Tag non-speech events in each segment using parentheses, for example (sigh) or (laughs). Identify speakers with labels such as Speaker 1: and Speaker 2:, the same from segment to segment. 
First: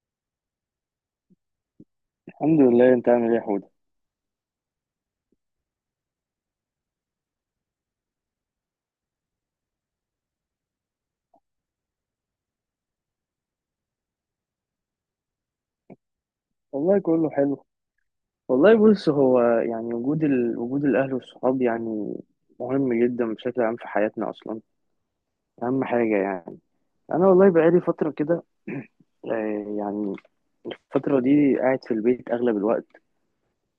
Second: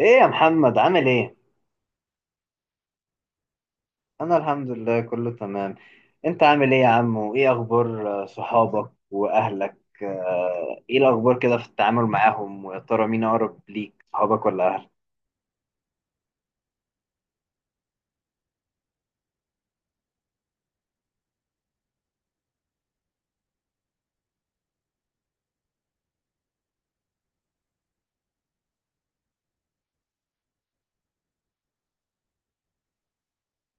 Speaker 1: ايه يا محمد عامل ايه؟
Speaker 2: الحمد لله، انت عامل ايه يا حوده؟
Speaker 1: انا الحمد لله كله تمام. انت عامل ايه يا عم وايه اخبار صحابك واهلك؟ ايه الاخبار كده في التعامل معاهم ويا ترى مين اقرب ليك صحابك ولا اهلك؟
Speaker 2: والله كله حلو. والله بص، هو يعني وجود وجود الاهل والصحاب يعني مهم جدا بشكل عام في حياتنا اصلا. اهم حاجه يعني. انا والله بقالي فتره كده. (clears throat) يعني الفتره دي قاعد في البيت اغلب الوقت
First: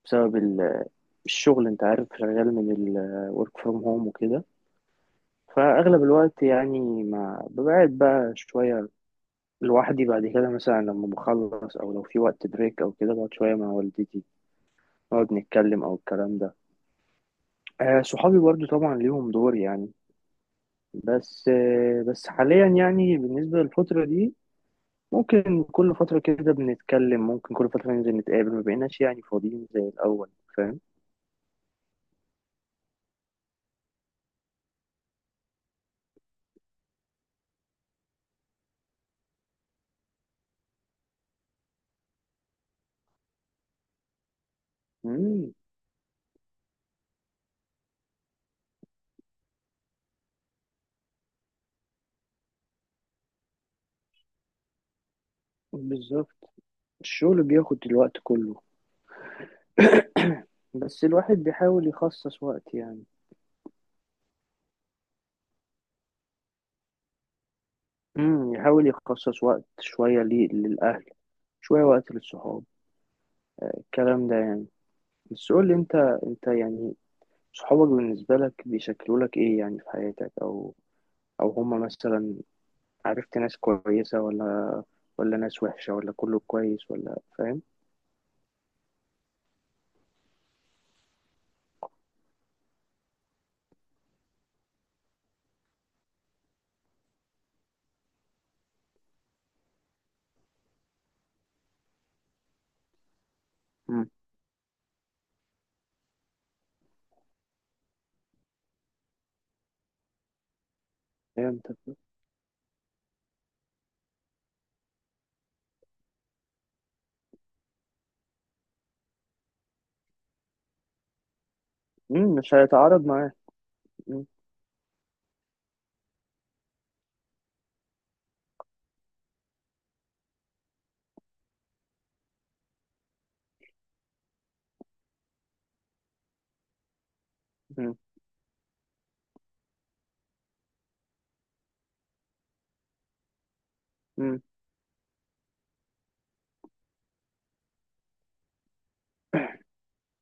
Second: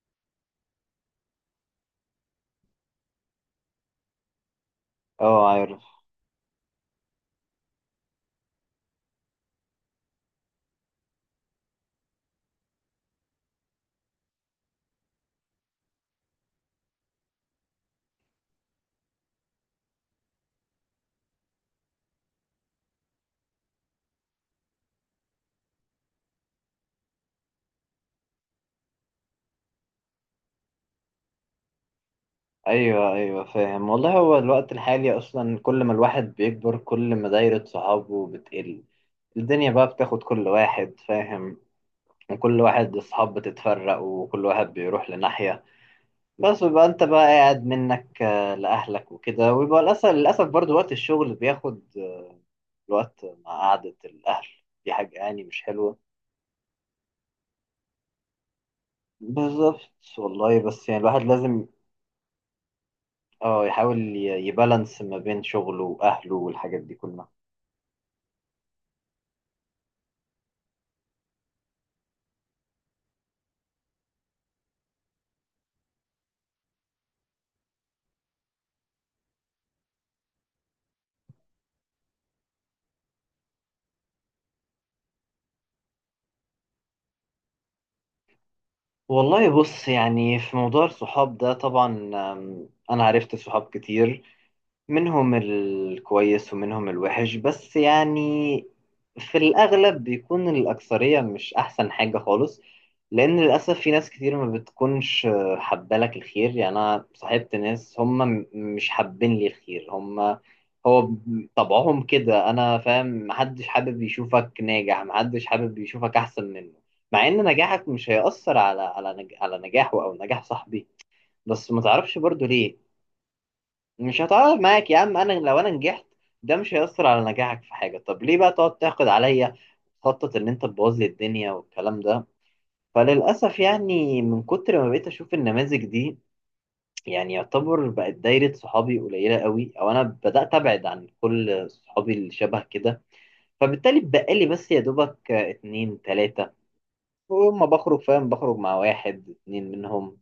Speaker 2: بسبب الشغل، انت عارف شغال من ال work from home وكده.
Speaker 1: اه عارف.
Speaker 2: فاغلب الوقت يعني ما ببقى قاعد بقى شويه لوحدي، بعد كده مثلا لما بخلص او لو في وقت بريك او كده بقعد شويه مع والدتي، نقعد نتكلم او الكلام ده. آه، صحابي برضو طبعا ليهم دور يعني. بس آه بس حاليا يعني بالنسبة للفترة دي ممكن كل فترة كده بنتكلم، ممكن كل فترة ننزل نتقابل، ما بقيناش يعني فاضيين زي الأول. فاهم؟
Speaker 1: ايوه ايوه فاهم. والله هو الوقت الحالي اصلا كل ما الواحد بيكبر كل ما دايرة صحابه بتقل. الدنيا بقى بتاخد كل واحد، فاهم، وكل واحد الصحاب بتتفرق وكل واحد بيروح
Speaker 2: مم،
Speaker 1: لناحية. بس بيبقى انت بقى قاعد منك لاهلك وكده، ويبقى للاسف برضو وقت الشغل بياخد الوقت مع قعدة الاهل. دي حاجة يعني مش حلوة.
Speaker 2: بالظبط. الشغل بياخد الوقت كله.
Speaker 1: بالظبط. والله بس يعني
Speaker 2: بس
Speaker 1: الواحد
Speaker 2: الواحد
Speaker 1: لازم
Speaker 2: بيحاول يخصص وقت يعني.
Speaker 1: اه يحاول يبالانس ما بين شغله واهله والحاجات دي كلها.
Speaker 2: يحاول يخصص وقت شوية ليه للأهل، شوية وقت للصحاب، الكلام ده يعني. بس قول لي انت، انت يعني صحابك بالنسبة لك بيشكلوا لك ايه يعني في حياتك؟ او او هما مثلا عرفت ناس كويسة ولا ولا ناس وحشة ولا كله كويس، ولا فاهم؟
Speaker 1: والله بص يعني في موضوع الصحاب ده طبعا، انا عرفت صحاب كتير، منهم الكويس ومنهم الوحش، بس يعني في الأغلب بيكون الأكثرية مش أحسن حاجة خالص. لأن للأسف في
Speaker 2: امم
Speaker 1: ناس كتير ما بتكونش حبالك الخير، يعني أنا صاحبت ناس هم مش حابين لي الخير. هم هو
Speaker 2: فهمت.
Speaker 1: طبعهم كده. أنا فاهم محدش حابب يشوفك ناجح، محدش حابب يشوفك أحسن منه، مع إن نجاحك مش هيأثر على على نجاحه أو نجاح صاحبي. بس ما تعرفش برضو
Speaker 2: مش
Speaker 1: ليه.
Speaker 2: هيتعارض معاه.
Speaker 1: مش
Speaker 2: مم.
Speaker 1: هتعرف معاك يا عم، انا لو انا نجحت ده مش هيأثر على نجاحك في حاجة. طب ليه بقى تقعد تحقد عليا وتخطط ان انت تبوظ لي الدنيا والكلام ده؟ فللأسف يعني من كتر ما بقيت اشوف النماذج دي، يعني يعتبر
Speaker 2: مم.
Speaker 1: بقت دايرة صحابي قليلة قوي، او انا بدأت ابعد عن كل صحابي اللي شبه كده. فبالتالي
Speaker 2: مم.
Speaker 1: بقالي بس يا دوبك اتنين تلاتة، وما بخرج، فاهم، بخرج مع واحد اتنين منهم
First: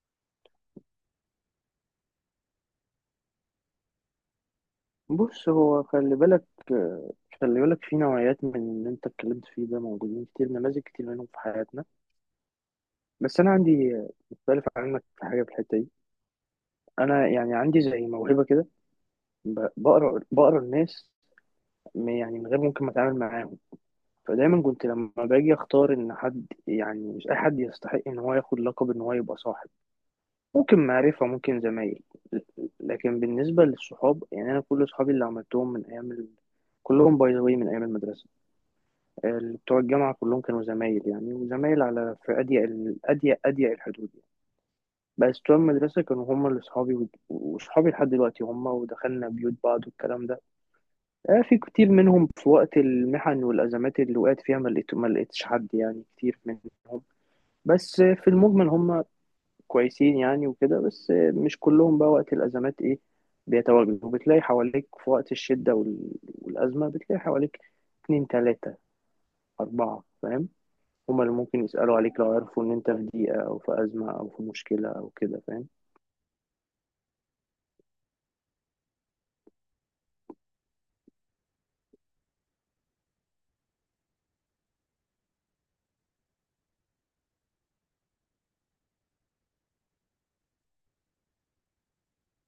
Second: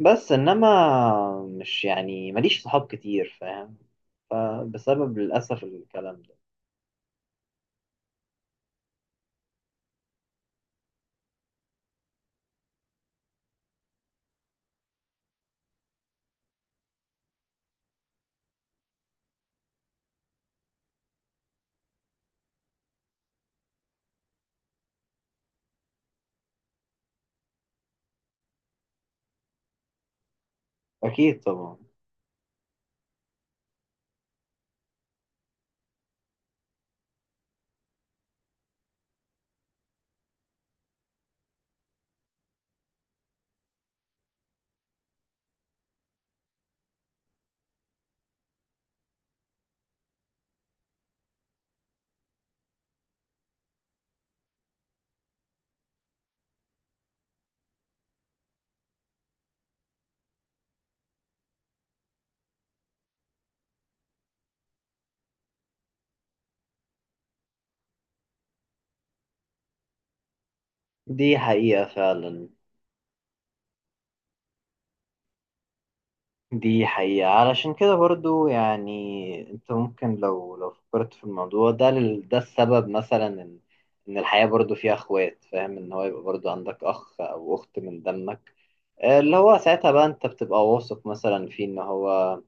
Speaker 1: بس. انما مش يعني ماليش صحاب كتير، فاهم، فبسبب
Speaker 2: بص،
Speaker 1: للأسف
Speaker 2: هو خلي
Speaker 1: الكلام ده.
Speaker 2: بالك، خلي بالك في نوعيات من اللي انت اتكلمت فيه ده موجودين كتير، نماذج كتير منهم في حياتنا. بس انا عندي مختلف عنك في حاجة في الحتة دي. انا يعني عندي زي موهبة كده، بقرا الناس يعني من غير ممكن ما اتعامل معاهم. فدايما كنت لما باجي اختار ان حد، يعني مش اي حد يستحق ان هو ياخد لقب ان هو يبقى صاحب. ممكن معرفة،
Speaker 1: أكيد
Speaker 2: ممكن
Speaker 1: طبعا.
Speaker 2: زمايل، لكن بالنسبة للصحاب يعني انا كل صحابي اللي عملتهم من ايام كلهم باي ذا واي من ايام المدرسة. اللي بتوع الجامعة كلهم كانوا زمايل يعني، وزمايل على في اضيق اضيق اضيق الحدود يعني. بس بتوع المدرسة كانوا هم اللي صحابي، وصحابي لحد دلوقتي هم، ودخلنا بيوت بعض والكلام ده. آه، في كتير منهم في وقت المحن والأزمات اللي وقعت فيها ما لقيتش حد يعني كتير منهم. بس آه، في المجمل هم كويسين يعني وكده. بس آه، مش كلهم بقى وقت الأزمات إيه بيتواجدوا. بتلاقي حواليك في وقت الشدة والأزمة بتلاقي حواليك اتنين تلاتة أربعة، فاهم؟ هما اللي
Speaker 1: دي
Speaker 2: ممكن
Speaker 1: حقيقة
Speaker 2: يسألوا عليك لو
Speaker 1: فعلا.
Speaker 2: عرفوا إن أنت في ضيقة أو في أزمة أو في مشكلة أو كده، فاهم؟
Speaker 1: دي حقيقة علشان كده برضو، يعني أنت ممكن لو فكرت في الموضوع ده ده السبب مثلا إن الحياة برضو فيها أخوات، فاهم، إن هو يبقى برضو عندك أخ أو أخت من دمك، اللي هو ساعتها بقى أنت بتبقى واثق مثلا فيه إن هو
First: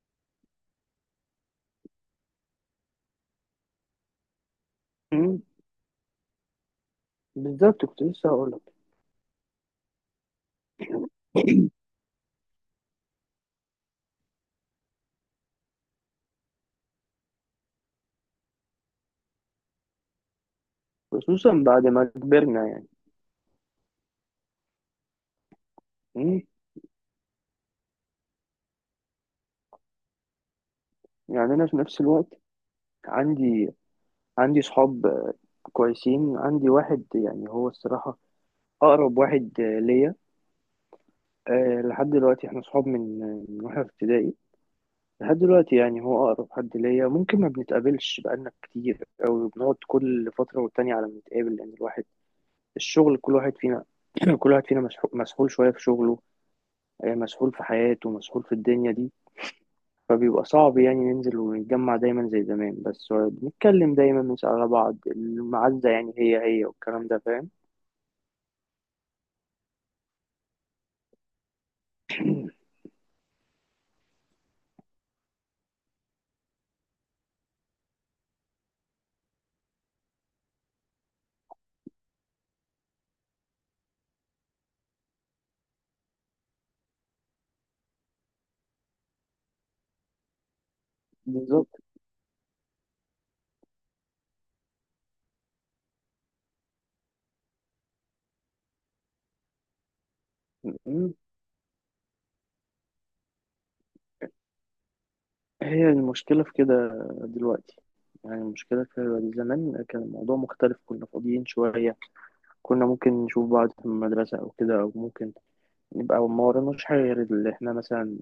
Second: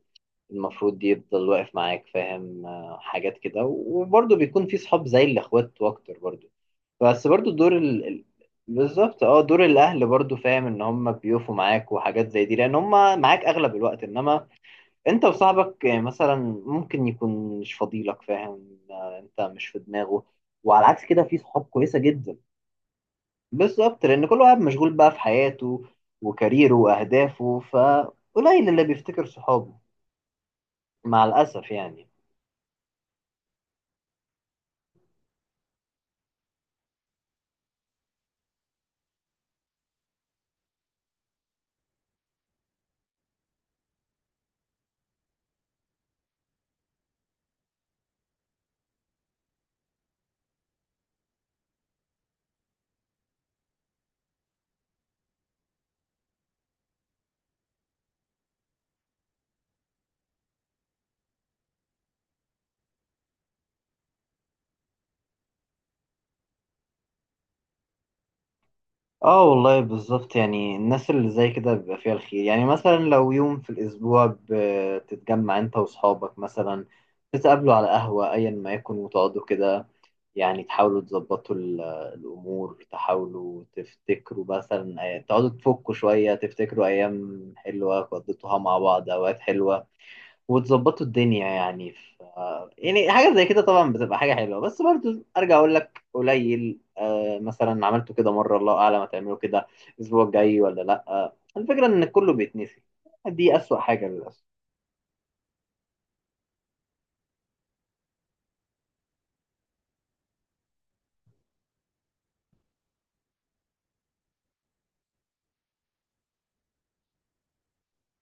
Speaker 1: المفروض يفضل واقف معاك، فاهم، حاجات كده. وبرضو بيكون في صحاب زي
Speaker 2: مم،
Speaker 1: الأخوات وأكتر برضو. بس برضو دور
Speaker 2: بالظبط، كنت لسه هقولك.
Speaker 1: بالظبط اه دور الاهل برضو، فاهم، ان هم بيقفوا
Speaker 2: (clears throat)
Speaker 1: معاك وحاجات زي دي لان هم معاك اغلب الوقت. انما انت وصاحبك مثلا ممكن يكون مش فضيلك، فاهم، انت مش في دماغه. وعلى عكس كده في
Speaker 2: خصوصا
Speaker 1: صحاب
Speaker 2: بعد
Speaker 1: كويسة
Speaker 2: ما
Speaker 1: جدا.
Speaker 2: كبرنا يعني.
Speaker 1: بالظبط لان كل واحد مشغول بقى في حياته
Speaker 2: مم،
Speaker 1: وكاريره واهدافه، فقليل اللي بيفتكر صحابه، مع
Speaker 2: يعني أنا
Speaker 1: الاسف
Speaker 2: في نفس
Speaker 1: يعني.
Speaker 2: الوقت عندي، عندي صحاب آه، كويسين. عندي واحد يعني هو الصراحة أقرب واحد آه، ليا. آه، لحد دلوقتي احنا صحاب من آه، من واحنا في ابتدائي لحد دلوقتي. يعني هو أقرب حد ليا. ممكن ما بنتقابلش بقالنا كتير، أو بنقعد كل فترة والتانية على ما نتقابل، لأن الواحد الشغل كل واحد فينا، (clears throat) كل واحد فينا مسحول شوية في شغله، آه، مسحول في حياته، مسحول في الدنيا دي. فبيبقى صعب يعني ننزل ونتجمع دايما زي زمان. بس آه، بنتكلم دايما، بنسأل على بعض، المعزة يعني هي هي والكلام ده، فاهم؟
Speaker 1: اه والله بالظبط، يعني الناس اللي زي كده بيبقى فيها الخير، يعني مثلا لو يوم في الأسبوع بتتجمع أنت وأصحابك مثلا تتقابلوا على قهوة أيا ما يكن وتقعدوا كده، يعني تحاولوا تظبطوا الأمور، تحاولوا تفتكروا مثلا تقعدوا تفكوا شوية، تفتكروا أيام حلوة قضيتوها مع بعض، أوقات حلوة، وتظبطوا الدنيا
Speaker 2: بالظبط.
Speaker 1: يعني يعني حاجة زي كده طبعا بتبقى حاجة حلوة. بس برضو أرجع أقول لك قليل. آه مثلا عملته كده مرة، الله أعلم هتعمله كده الأسبوع الجاي ولا لأ.
Speaker 2: م-
Speaker 1: آه الفكرة إن كله بيتنسي، دي أسوأ حاجة للأسف.
Speaker 2: هي المشكلة في كده دلوقتي. يعني المشكلة في زمان كان الموضوع مختلف، كنا فاضيين شوية. كنا ممكن نشوف بعض في المدرسة أو كده، أو ممكن نبقى ما وراناش حاجة غير اللي إحنا مثلا،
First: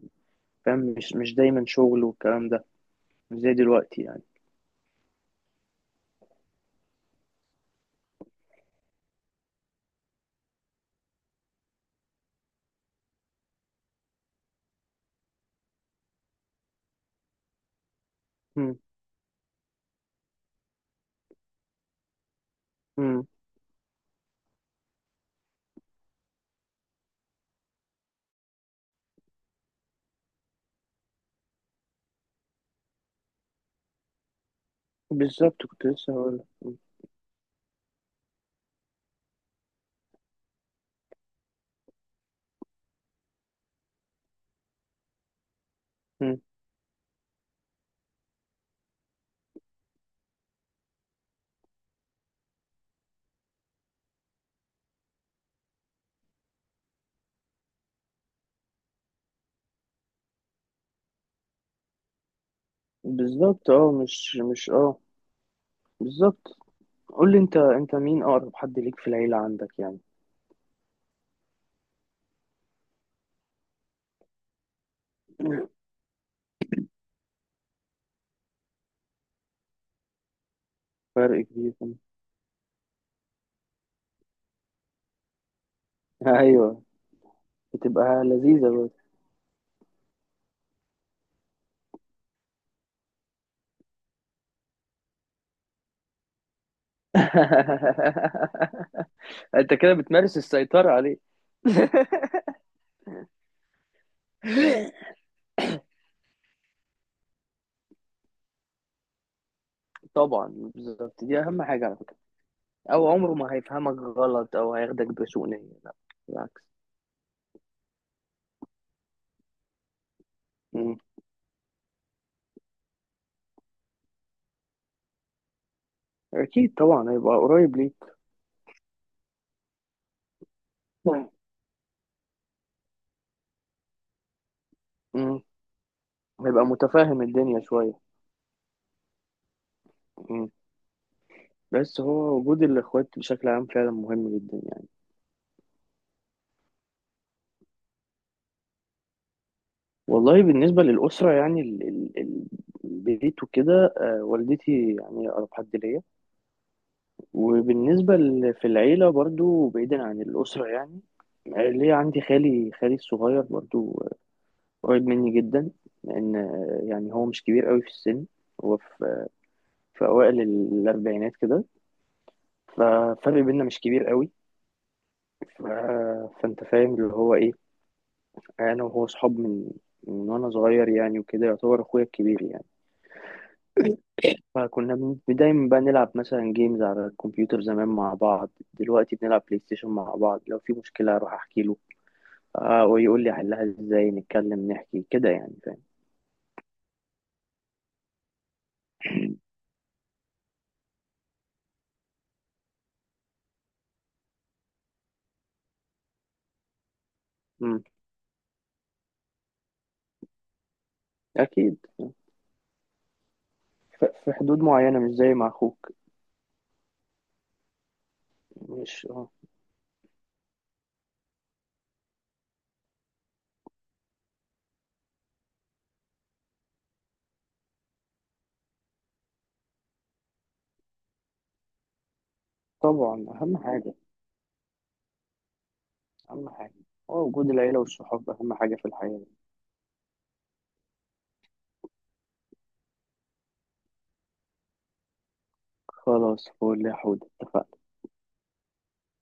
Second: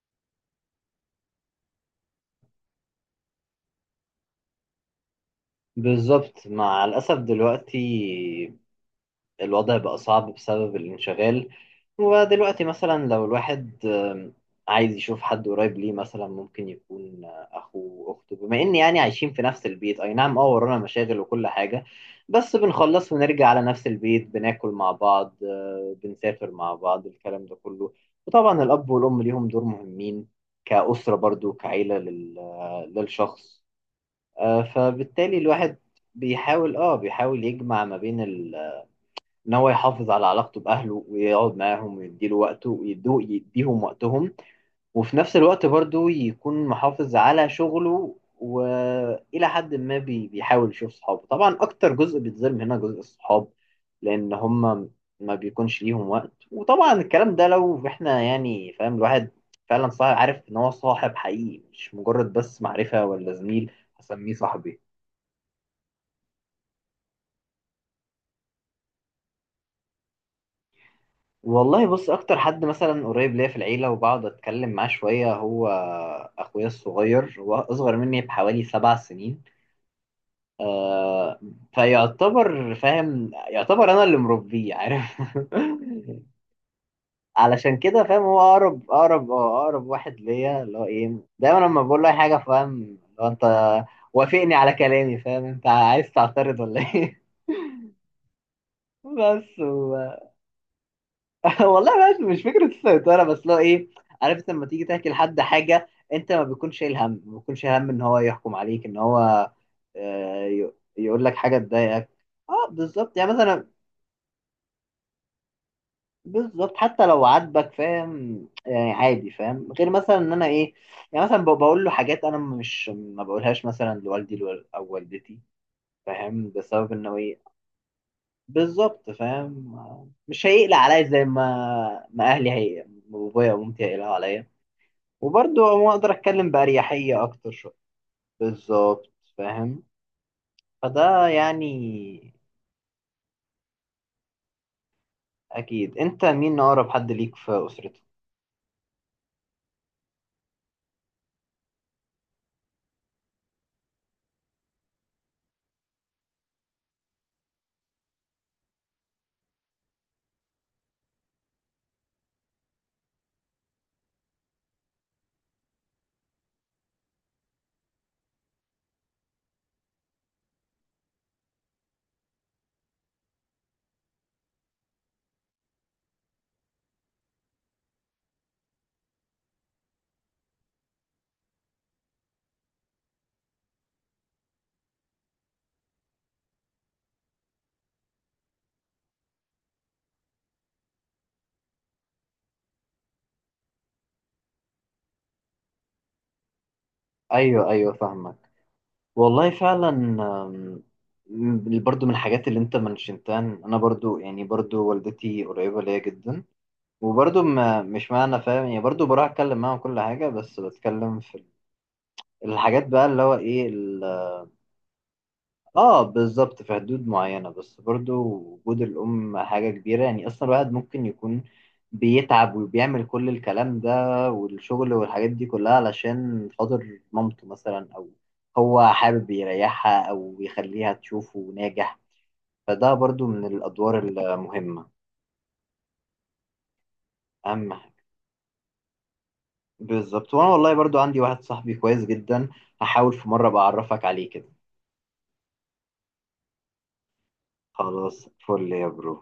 Speaker 2: فاهم؟ مش دايما شغل والكلام ده. مش زي دلوقتي يعني.
Speaker 1: بالظبط. مع الأسف دلوقتي الوضع بقى صعب بسبب الانشغال. ودلوقتي مثلا لو الواحد عايز يشوف حد قريب ليه مثلا ممكن يكون أخوه أخته، بما إن
Speaker 2: م-
Speaker 1: يعني عايشين في نفس البيت. أي نعم، أه ورانا مشاغل وكل حاجة، بس بنخلص
Speaker 2: م.
Speaker 1: ونرجع على نفس البيت بناكل مع بعض، بنسافر مع بعض الكلام ده كله. وطبعا الأب والأم ليهم دور مهمين كأسرة برضو، كعيلة للشخص. فبالتالي
Speaker 2: بالظبط،
Speaker 1: الواحد
Speaker 2: كنت لسه هقول.
Speaker 1: بيحاول يجمع ما بين ال ان هو يحافظ على علاقته باهله ويقعد معاهم ويديله وقته ويدوه يديهم وقتهم. وفي نفس الوقت برضو يكون محافظ على شغله، والى حد ما بيحاول يشوف صحابه. طبعا اكتر جزء بيتظلم هنا جزء الصحاب لان هم ما بيكونش ليهم وقت. وطبعا الكلام ده لو احنا يعني، فاهم، الواحد فعلا صاحب عارف ان هو صاحب حقيقي مش مجرد بس معرفة ولا
Speaker 2: بالظبط،
Speaker 1: زميل
Speaker 2: اه
Speaker 1: هسميه
Speaker 2: مش
Speaker 1: صاحبي.
Speaker 2: اه بالظبط. قول لي انت، انت مين اقرب حد ليك في العيلة عندك يعني؟
Speaker 1: والله بص اكتر حد مثلا قريب ليا في العيله وبقعد اتكلم معاه شويه هو
Speaker 2: (clears throat)
Speaker 1: اخويا الصغير. هو اصغر مني بحوالي 7 سنين. آه
Speaker 2: فرق كبير. (laughs)
Speaker 1: فيعتبر، فاهم، يعتبر انا اللي مربيه، عارف. (laughs)
Speaker 2: ايوه.
Speaker 1: علشان كده، فاهم،
Speaker 2: بتبقى
Speaker 1: هو
Speaker 2: لذيذة.
Speaker 1: اقرب واحد ليا، اللي هو ايه، دايما لما بقول له اي حاجه، فاهم، لو انت وافقني على كلامي، فاهم، انت عايز تعترض ولا ايه؟ (laughs)
Speaker 2: (laughs)
Speaker 1: بس
Speaker 2: انت كده بتمارس السيطرة عليه.
Speaker 1: (laughs) والله بس مش فكرة السيطرة، بس لو ايه، عرفت، لما تيجي تحكي
Speaker 2: (laughs)
Speaker 1: لحد حاجة انت ما بيكونش شايل هم، ان هو يحكم عليك، ان هو
Speaker 2: طبعا
Speaker 1: يقول
Speaker 2: بالظبط،
Speaker 1: لك
Speaker 2: دي
Speaker 1: حاجة
Speaker 2: اهم حاجة على
Speaker 1: تضايقك.
Speaker 2: فكرة.
Speaker 1: اه
Speaker 2: او
Speaker 1: بالظبط يعني
Speaker 2: عمره ما
Speaker 1: مثلا،
Speaker 2: هيفهمك غلط او هياخدك بسوء نية، لا بالعكس.
Speaker 1: بالظبط حتى لو عاتبك، فاهم، يعني عادي، فاهم، غير مثلا ان انا ايه،
Speaker 2: مم.
Speaker 1: يعني مثلا بقول له حاجات انا مش ما بقولهاش مثلا لوالدي او والدتي، فاهم،
Speaker 2: اكيد
Speaker 1: بسبب
Speaker 2: طبعا
Speaker 1: انه
Speaker 2: هيبقى
Speaker 1: ايه،
Speaker 2: قريب ليك.
Speaker 1: بالظبط، فاهم، مش هيقلق عليا زي ما اهلي هي بابايا ومامتي هيقلقوا عليا.
Speaker 2: مم.
Speaker 1: وبرضه ما اقدر اتكلم
Speaker 2: هيبقى متفاهم
Speaker 1: باريحيه اكتر
Speaker 2: الدنيا
Speaker 1: شويه،
Speaker 2: شوية.
Speaker 1: بالظبط، فاهم،
Speaker 2: مم.
Speaker 1: فده يعني.
Speaker 2: بس هو وجود الاخوات بشكل عام فعلا مهم جدا يعني.
Speaker 1: اكيد، انت مين اقرب حد ليك في اسرتك؟
Speaker 2: والله بالنسبة للأسرة يعني البيت وكده، آه، والدتي يعني أقرب حد ليا. وبالنسبة في العيلة برضو بعيدا عن الأسرة يعني، ليه عندي خالي، خالي الصغير برضو قريب مني جدا. لأن يعني هو مش كبير قوي في السن، هو في، في أوائل الأربعينات كده، ففرق بينا مش كبير قوي. ف... فأنت فاهم اللي هو إيه، أنا وهو صحاب من من وأنا صغير يعني، وكده يعتبر أخويا الكبير يعني. فكنا دايما بقى نلعب مثلا جيمز على الكمبيوتر زمان مع بعض، دلوقتي بنلعب بلاي ستيشن مع بعض، لو في مشكلة أروح أحكي له آه ويقول لي احلها ازاي، نتكلم نحكي كده يعني، فاهم؟
Speaker 1: ايوه ايوه فاهمك. والله فعلا برضه من الحاجات اللي انت منشنتها إن انا برضه يعني برضه والدتي قريبه ليا جدا. وبرضه ما
Speaker 2: مم.
Speaker 1: مش معنى، فاهم، يعني برضه بروح اتكلم معاها كل حاجه، بس بتكلم في
Speaker 2: اكيد.
Speaker 1: الحاجات بقى اللي هو ايه.
Speaker 2: في حدود معينة، مش زي مع اخوك.
Speaker 1: اه بالظبط في حدود معينة، بس برضو وجود
Speaker 2: مش آه.
Speaker 1: الأم حاجة كبيرة. يعني أصلا الواحد ممكن يكون بيتعب وبيعمل كل الكلام ده والشغل والحاجات دي كلها علشان خاطر مامته مثلا، أو هو حابب يريحها أو يخليها تشوفه ناجح، فده
Speaker 2: طبعا
Speaker 1: برضو من
Speaker 2: اهم حاجة،
Speaker 1: الأدوار المهمة.
Speaker 2: اهم حاجة هو وجود
Speaker 1: أهم
Speaker 2: العيلة
Speaker 1: حاجة.
Speaker 2: والصحاب اهم حاجة في الحياة.
Speaker 1: بالظبط. وأنا والله برضو عندي واحد صاحبي كويس جدا، هحاول في مرة بعرفك عليه كده.
Speaker 2: خلاص فول يا حود، اتفقنا.
Speaker 1: خلاص فل يا برو.